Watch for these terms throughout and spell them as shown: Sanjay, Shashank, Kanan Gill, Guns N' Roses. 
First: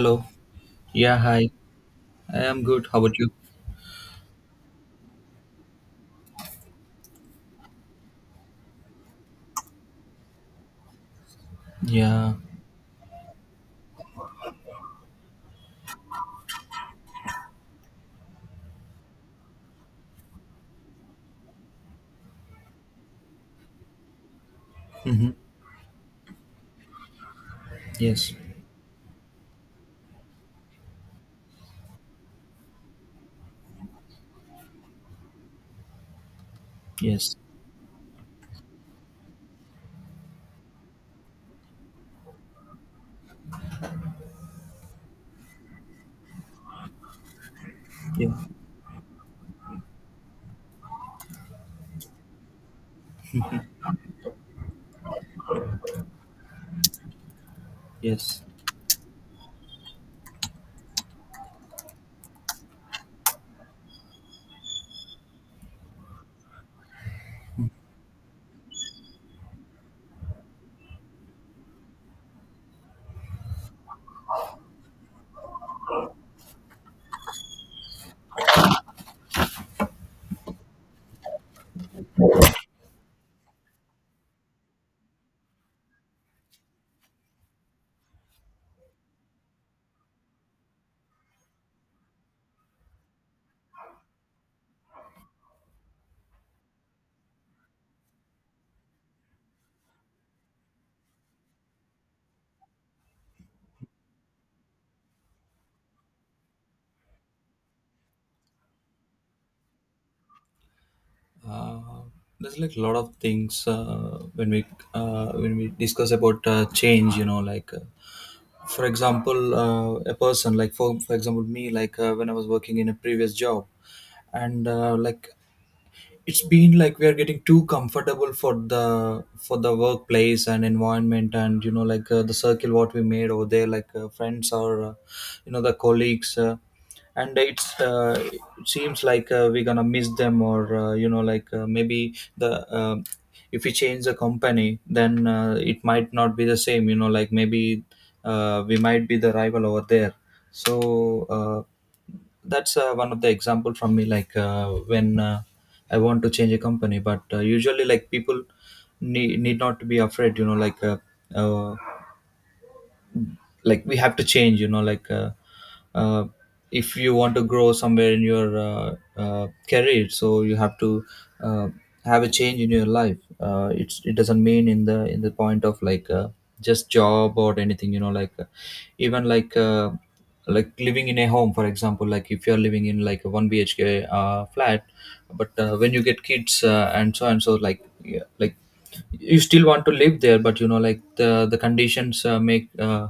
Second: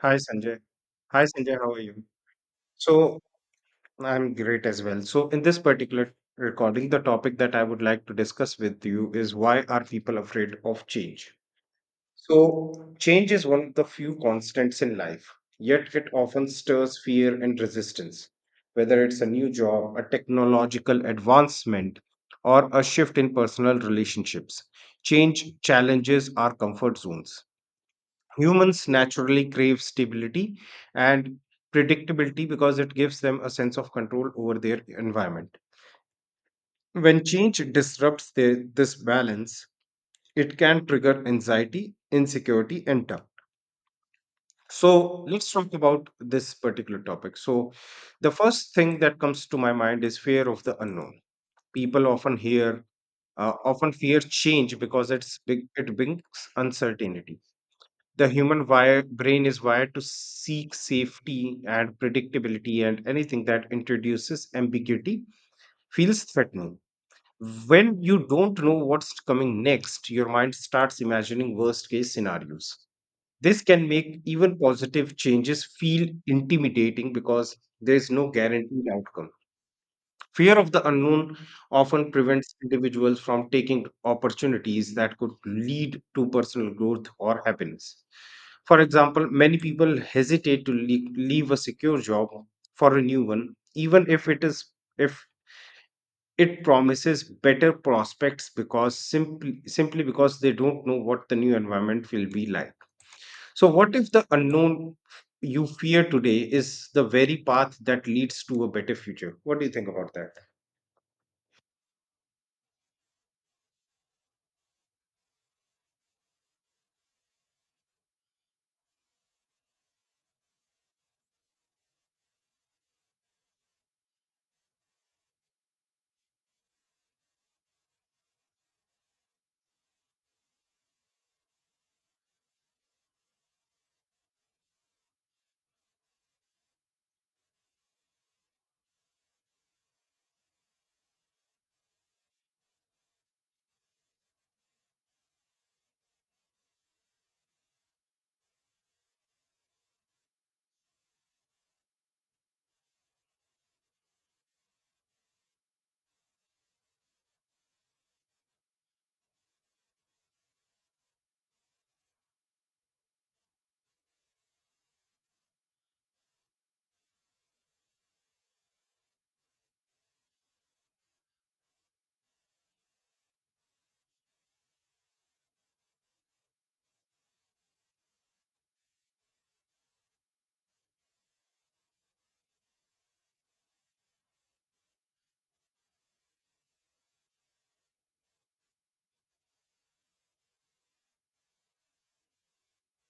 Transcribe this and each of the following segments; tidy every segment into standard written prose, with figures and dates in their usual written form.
Hi, Sanjay. Yeah, Hi, hi. Sanjay. How are you? I am good. How about So, you? I'm great as well. So, in this particular recording, the topic that I would like to discuss with you is why are people afraid of change? Yeah. So, change is one of the few constants in life, yet it often stirs fear and resistance. Whether it's a new job, a technological advancement, or a shift in personal relationships, Mm-hmm. change challenges our comfort zones. Yes. Humans naturally crave stability and predictability because it gives them a sense of control over their environment. When Yes. change disrupts this balance, it can trigger anxiety, insecurity, and doubt. So, let's talk about this particular topic. So, Yeah. the first thing that comes to my mind is fear of the unknown. People often fear change because it's big, it brings uncertainty. the Yes. human wire, brain is wired to seek safety and predictability, and anything that introduces ambiguity feels threatening. When you don't know what's coming next, your mind starts imagining worst case scenarios. This can make even positive changes feel intimidating because there is no guaranteed outcome. Fear of the unknown often prevents individuals from taking opportunities that could lead to personal growth or happiness. For example, many people hesitate to leave a secure job for a new one, even if it is if it promises better prospects because simply because they don't know what the new environment will be like. So what if the unknown you fear today is the very path that leads to a better future? What do you think about that? Uh, there's like a lot of things when we discuss about change. You know, like for example, a person like for example me, like when I was working in a previous job, and like it's been like we are getting too comfortable for the workplace and environment, and you know like the circle what we made over there, like friends or you know the colleagues, and it's it seems like we're gonna miss them, or you know like maybe the if we change the company, then it might not be the same, you know, like maybe we might be the rival over there. So that's one of the example from me, like when I want to change a company, but usually like people need not to be afraid, you know uh, like we have to change, you know like uh, if you want to grow somewhere in your uh, career, so you have to uh, have a change in your life. It's it doesn't mean in the point of like just job or anything, you know like even like living in a home, for example, like if you're living in like a 1 BHK flat, but when you get kids and so and so, like yeah, like you still want to live there, but you know like the conditions uh, make uh,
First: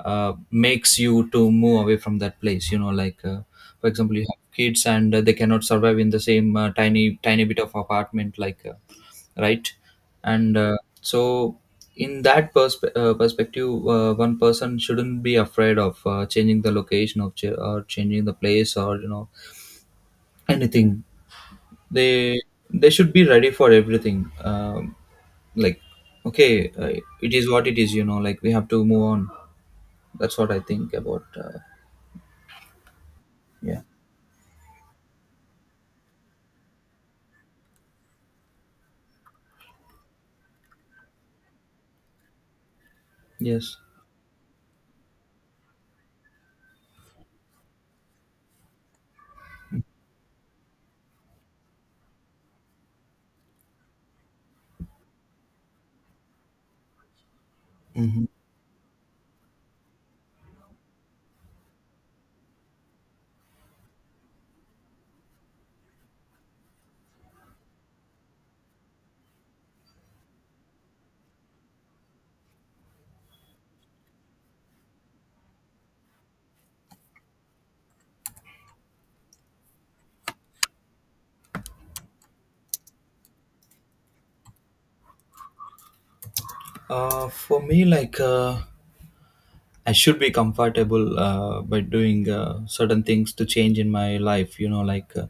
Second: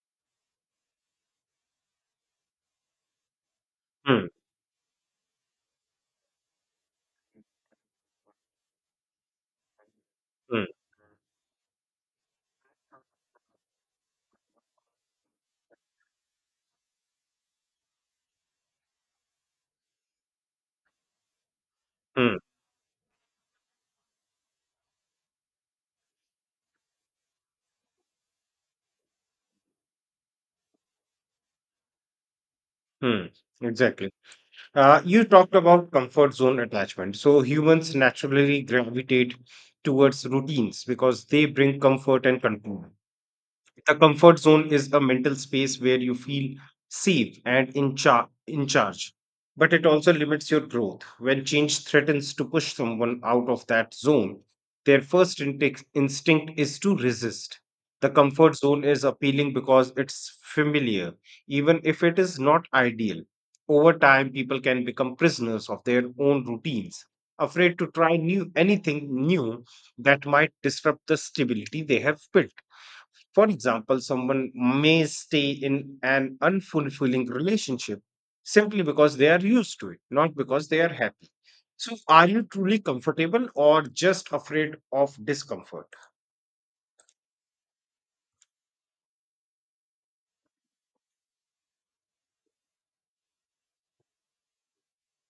uh, makes you to move away from that place, you know like for example you Hmm, have kids and they cannot survive in the same tiny tiny bit of apartment, like right. And hmm. So in that perspective, one person shouldn't be afraid of changing the location of or changing the place, or you know, anything. Hmm, They they should be ready for everything. Like okay, it is what it is, you know like we have to move on. That's what I think about hmm, yeah. exactly. You talked about comfort zone attachment. So humans naturally gravitate towards routines because they bring comfort and control. Yes. The comfort zone is a mental space where you feel safe and in charge, but it also limits your growth. When change threatens to push someone out of that zone, their first instinct is to resist. The Mhm. comfort zone is appealing because it's familiar, even if it is not ideal. Over time, people can become prisoners of their own routines, afraid to try new anything new that might disrupt the stability they have built. For example, someone may stay in an unfulfilling relationship simply because they are used to it, not because they are happy. So, are you truly comfortable or just afraid of discomfort? For me, like I should be comfortable by doing certain things to change in my life. You know, like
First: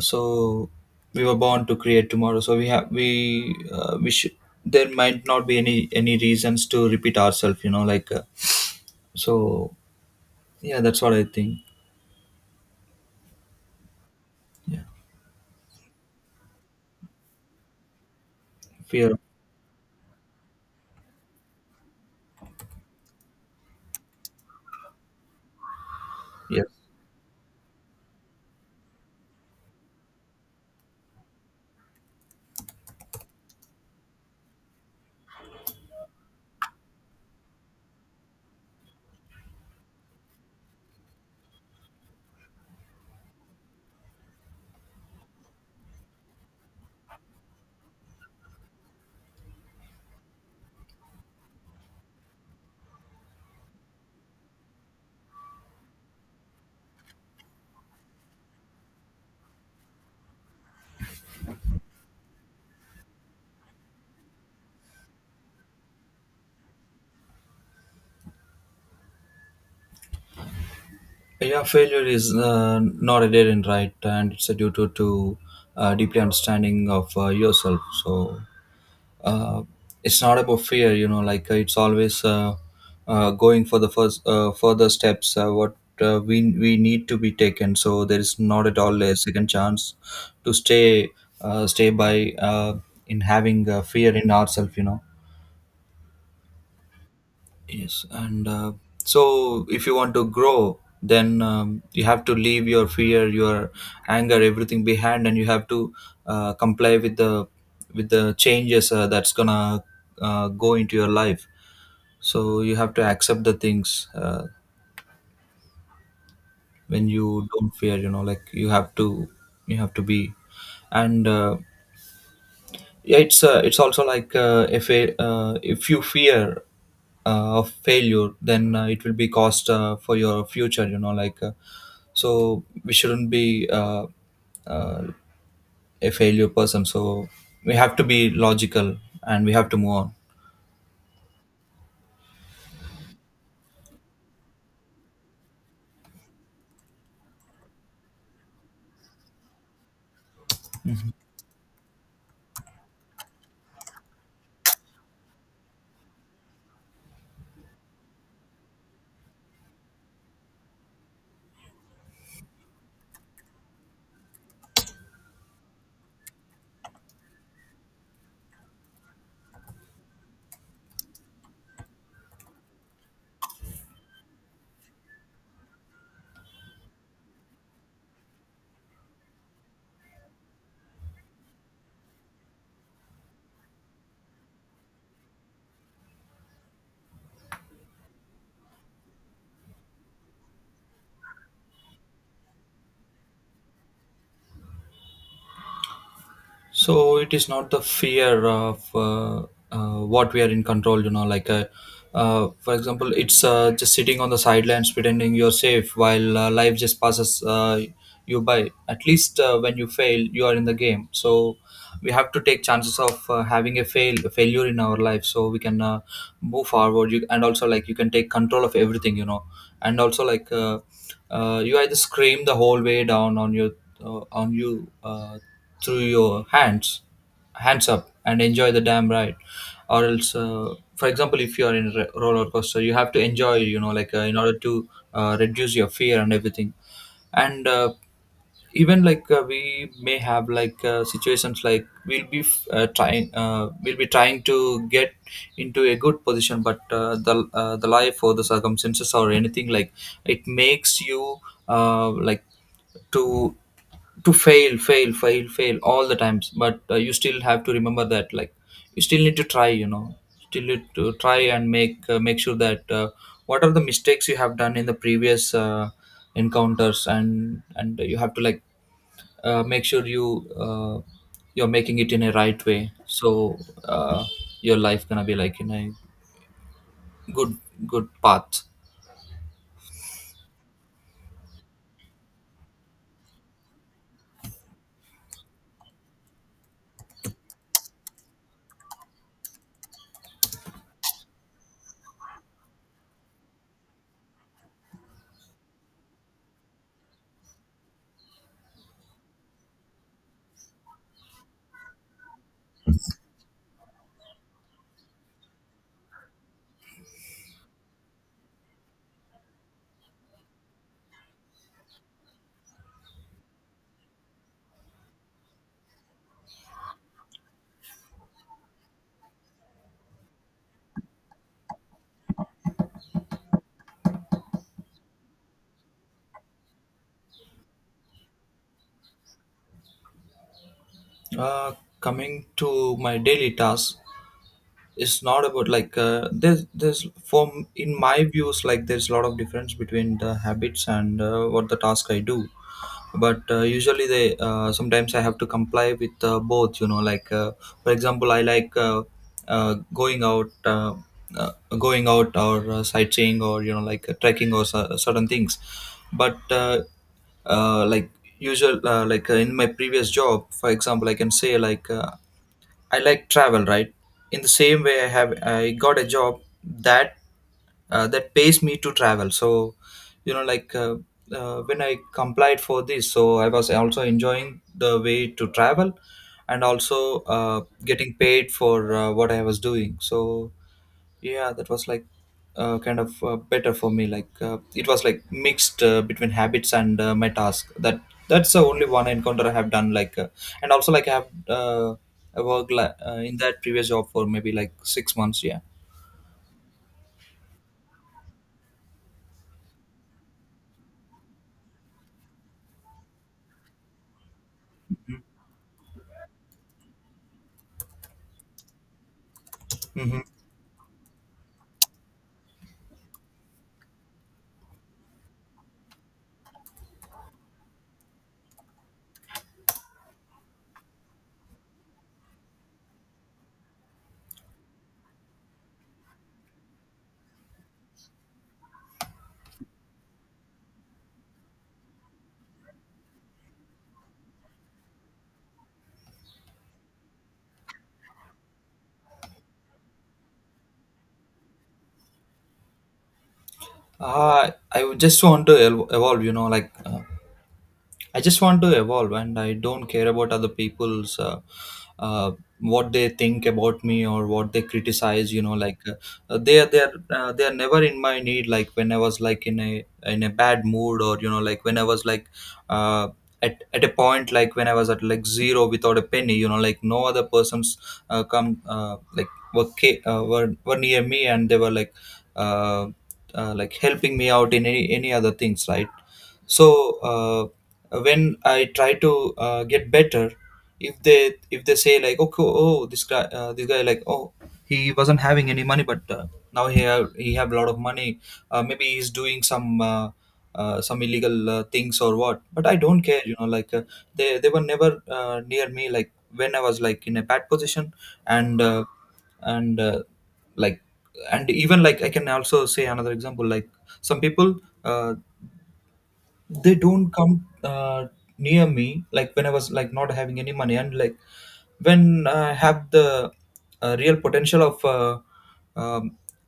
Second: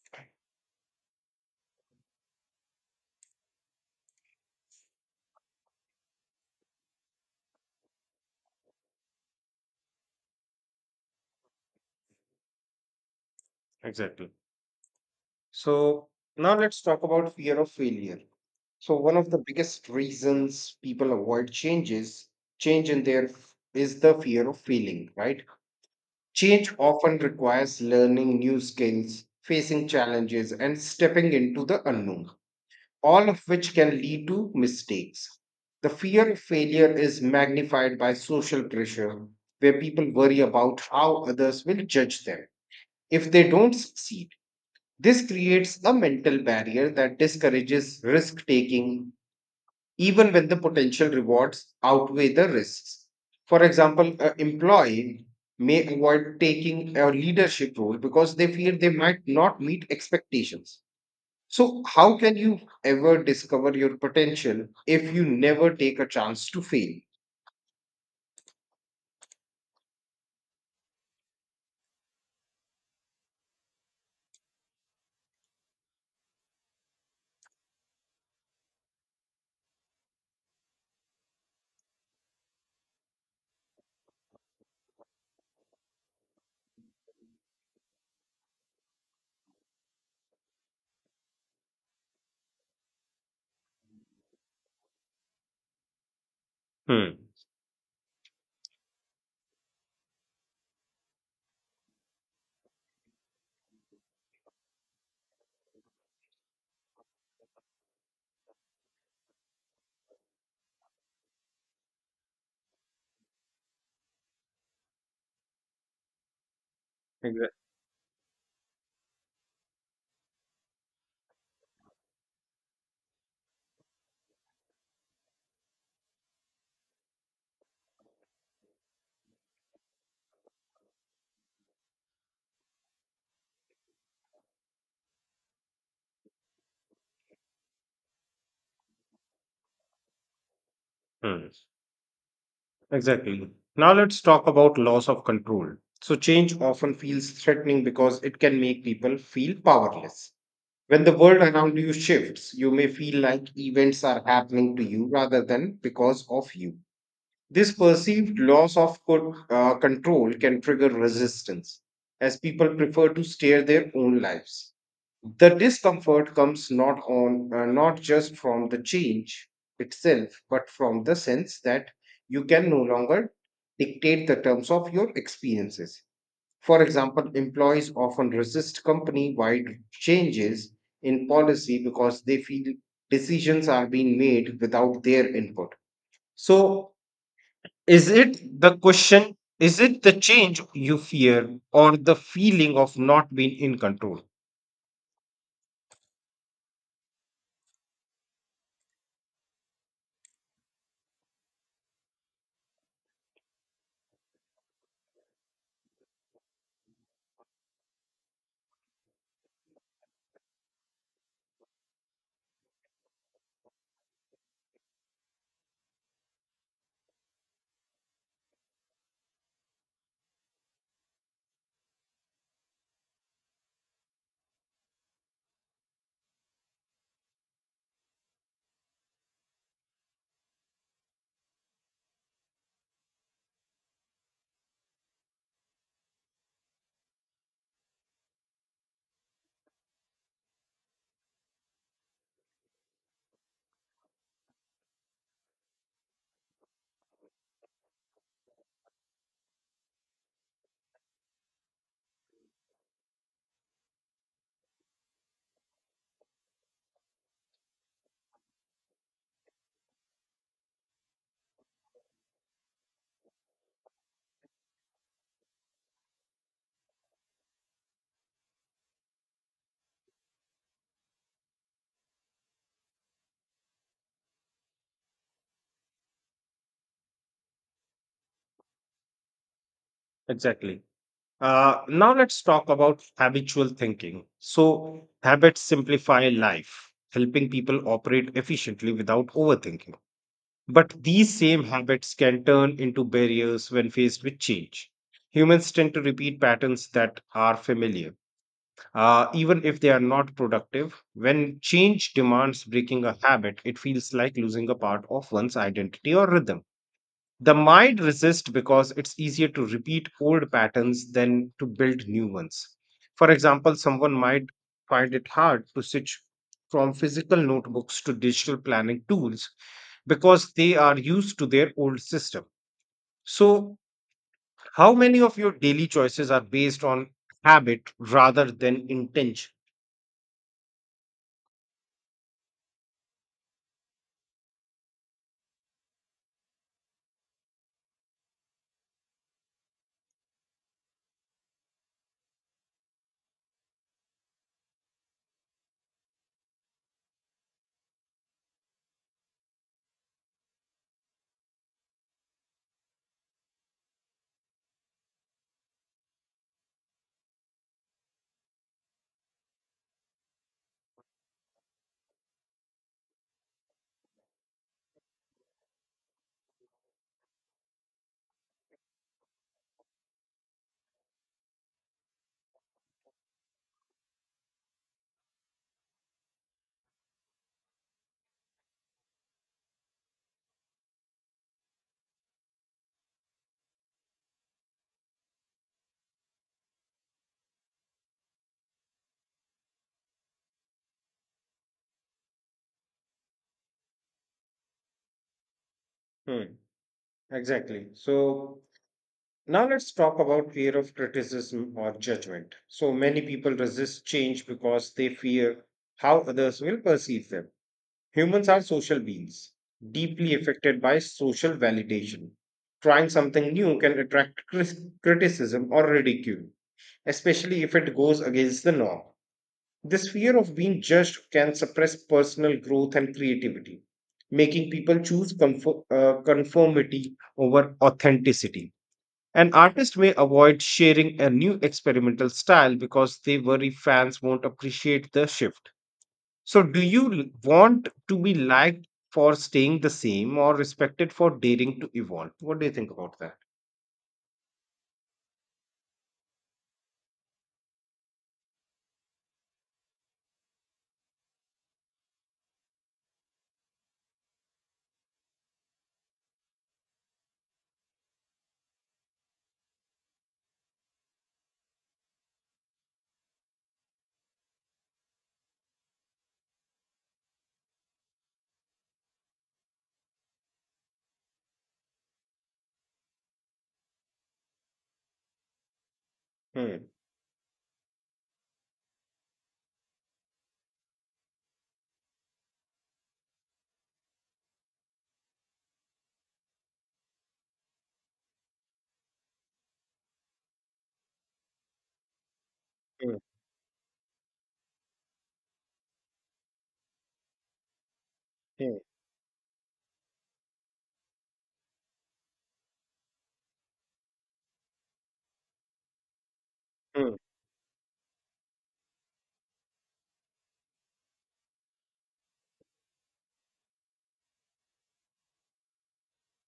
so we were born to create tomorrow. So we have we should. There might not be any reasons to repeat ourselves. You know, like so. Yeah, that's what I think. Exactly. Yeah, So, now let's talk about fear of failure. So, one fear. of the biggest reasons people avoid change in their is the fear of failing, right? Yeah, Change often requires learning new skills, facing challenges, and stepping into the unknown, all of which can lead to mistakes. The fear of failure is magnified by social pressure, where people worry about how others will judge them if they don't succeed. This creates a mental barrier that discourages risk taking, even when the potential rewards outweigh the risks. For example, an employee may avoid taking a leadership role because they fear they might not meet expectations. So, how can you ever discover your potential if you never take a chance to fail? yeah, failure is not a dead end, right? And it's a due to deeply understanding of yourself. So uh, it's not about fear, you know like it's always going for the first further steps, what we need to be taken. So there is not at all a second chance to stay, stay by in having fear in ourselves, you know. Hmm. Yes, and so if you want to grow, then you have to leave your fear, your anger, everything behind, and you have to comply with the changes that's gonna go into your life. So you have to accept the things when you Exactly. don't fear. You know, like you have to be, and yeah it's also like if you fear of failure, then it will be cost for your future, you know like so we shouldn't be uh, a failure person. So we have to be logical, and we have to move on. Hmm. Exactly. Now let's talk about loss of control. So, change often feels threatening because it can make people feel powerless. When the world around you shifts, you may feel like events are happening to you rather than because of you. This perceived loss of control can trigger resistance, as people prefer to steer their own lives. The discomfort comes not just from the change itself, but from the sense that you can no longer dictate the terms of your experiences. For example, employees often resist company-wide changes in policy because they feel decisions are being made without their input. So, is it the question? Is it the change you fear or the feeling of not being in control? So it is not the fear of what we are in control, you know like for example it's just sitting on the sidelines pretending you're safe, while life just passes you by. At least when you fail you are in the game. So we have to take chances of having a failure in our life, so we can move forward, you, and also like you can take control of everything, you know. And also like you either scream the whole way down on your on you through your hands up and enjoy the damn ride. Or else for example if you are in a roller coaster, you have to enjoy, you know like in order to reduce your fear and everything. And even like we may have like situations like we'll be trying to get into a good position, but the life or the circumstances or anything, like it makes you like to to fail fail fail fail all the times. But you still have to remember that, like you still need to try, you know, still need to try, and make make sure that what are the mistakes you have done in the previous encounters. And you have to like make sure you uh, you're making it in a right way. So uh, your life gonna be like in a good good path. Exactly. Now let's talk about habitual thinking. So, habits simplify life, helping people operate efficiently without overthinking. But these same habits can turn into barriers when faced with change. Humans tend to repeat patterns that are familiar, even if they are not productive. When change demands breaking a habit, it feels like losing a part of one's identity or rhythm. The mind resists because it's easier to repeat old patterns than to build new ones. For example, someone might find it hard to switch from physical notebooks to digital planning tools because they are used to their old system. So, how many of your daily choices are based on habit rather than intention? uh, Coming to my daily task, it's not about like there's from in my views like there's a lot of difference between the habits and what the task I do. But usually they sometimes I have to comply with both, you know like for example I like uh, going out uh, uh, going out or sightseeing, or you know like trekking or certain things. But like usual like in my previous job, for example, I can say like I like travel, right? In the same way, I got a job that that pays me to travel. So, you know, like when I complied for this, so I was also enjoying the way to travel, and also getting paid for what I was doing. So yeah, that was like kind of better for me, like it was like mixed between habits and my task, that's the only one encounter I have done, like and also like I worked like, in that previous job for maybe like 6 months. Yeah. Hmm, exactly. So, now let's talk about fear of criticism or judgment. So many people resist change because they fear how others will perceive them. Humans are social beings, Mm-hmm. deeply affected by social validation. Trying something new can attract criticism or ridicule, especially if it goes against the norm. This fear of being judged can suppress personal growth and creativity, making people choose conformity over authenticity. An artist may avoid sharing a new experimental style because they worry fans won't appreciate the shift. So, do you want to be liked for staying the same or respected for daring to evolve? What do you think about that? I would just want to evolve, you know like I just want to evolve, and I don't care about other people's uh, what they think about me or what they criticize. You know, like they are never in my need. Like when I was like in a bad mood, or you know, like when I was like uh, at a point, like when I was at like zero without a penny. You know, like no other persons come like were, ca- were near me, and they were uh, like helping me out in any other things, right? So Hmm, uh, when I try to get better, if they say like, okay, oh this guy like, oh he wasn't having any money, but now he have a lot of money. Maybe he's doing some illegal things or what, but I don't hmm, care, you know like they were never near me like when I was like in a bad position. And hmm, and uh, like and even like I can also say another example, like some people uh, they don't hmm, come near me like when I was like not having any money. And like when I have the real potential of um,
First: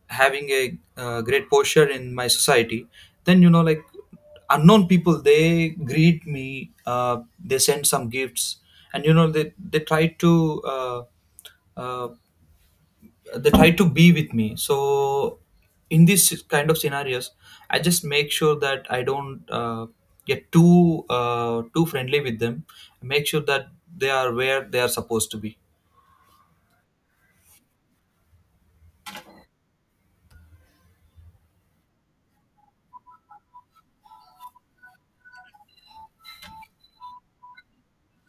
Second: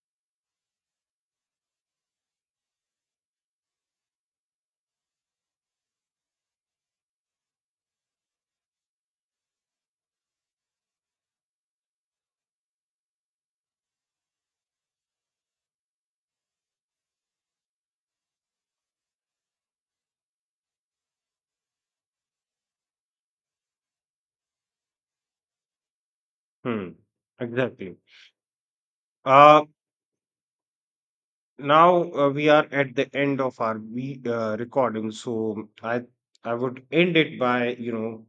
having a great posture in my society, then you know like unknown people they greet me, they send some gifts, and you know uh, they try to be with me. So in these kind of scenarios, I just make sure that I don't get too friendly with them. Make sure that they are where they are supposed to be. hmm. Exactly. Uh, now we are at the end of our recording, so I would end it by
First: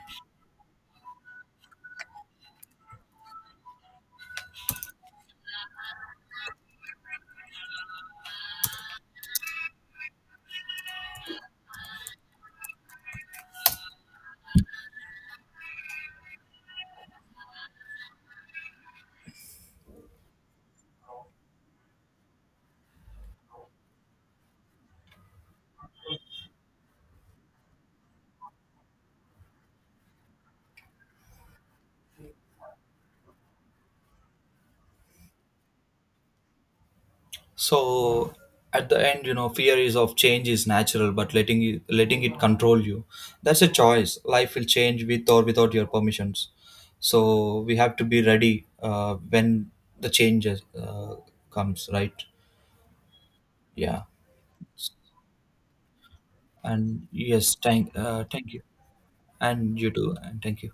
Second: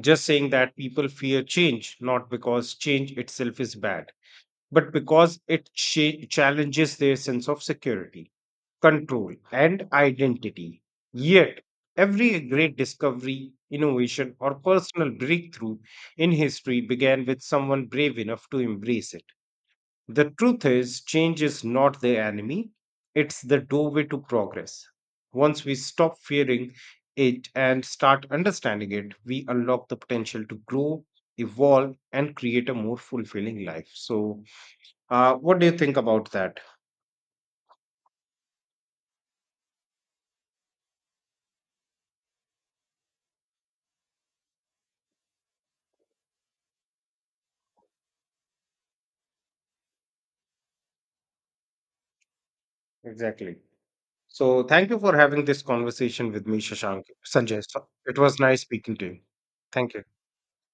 just saying that people fear change not because change itself is bad but because it challenges their sense of security, control, and identity. Yet, every great discovery, innovation, or personal breakthrough in history began with someone brave enough to embrace it. The truth is, change is not the enemy, it's the doorway to progress. Once we stop fearing it and start understanding it, we unlock the potential to grow, evolve, and create a more fulfilling life. So, what do you think about that? So at the end, you know, fear is of change is natural, but letting it control you, that's a choice. Life will change with or without your permissions. So we have to be ready when the change comes, right. Exactly. Yeah. So, thank you for having this conversation with me, Shashank. And yes, Sanjay, it was thank you. nice speaking to you. And you Thank you. too. And thank you.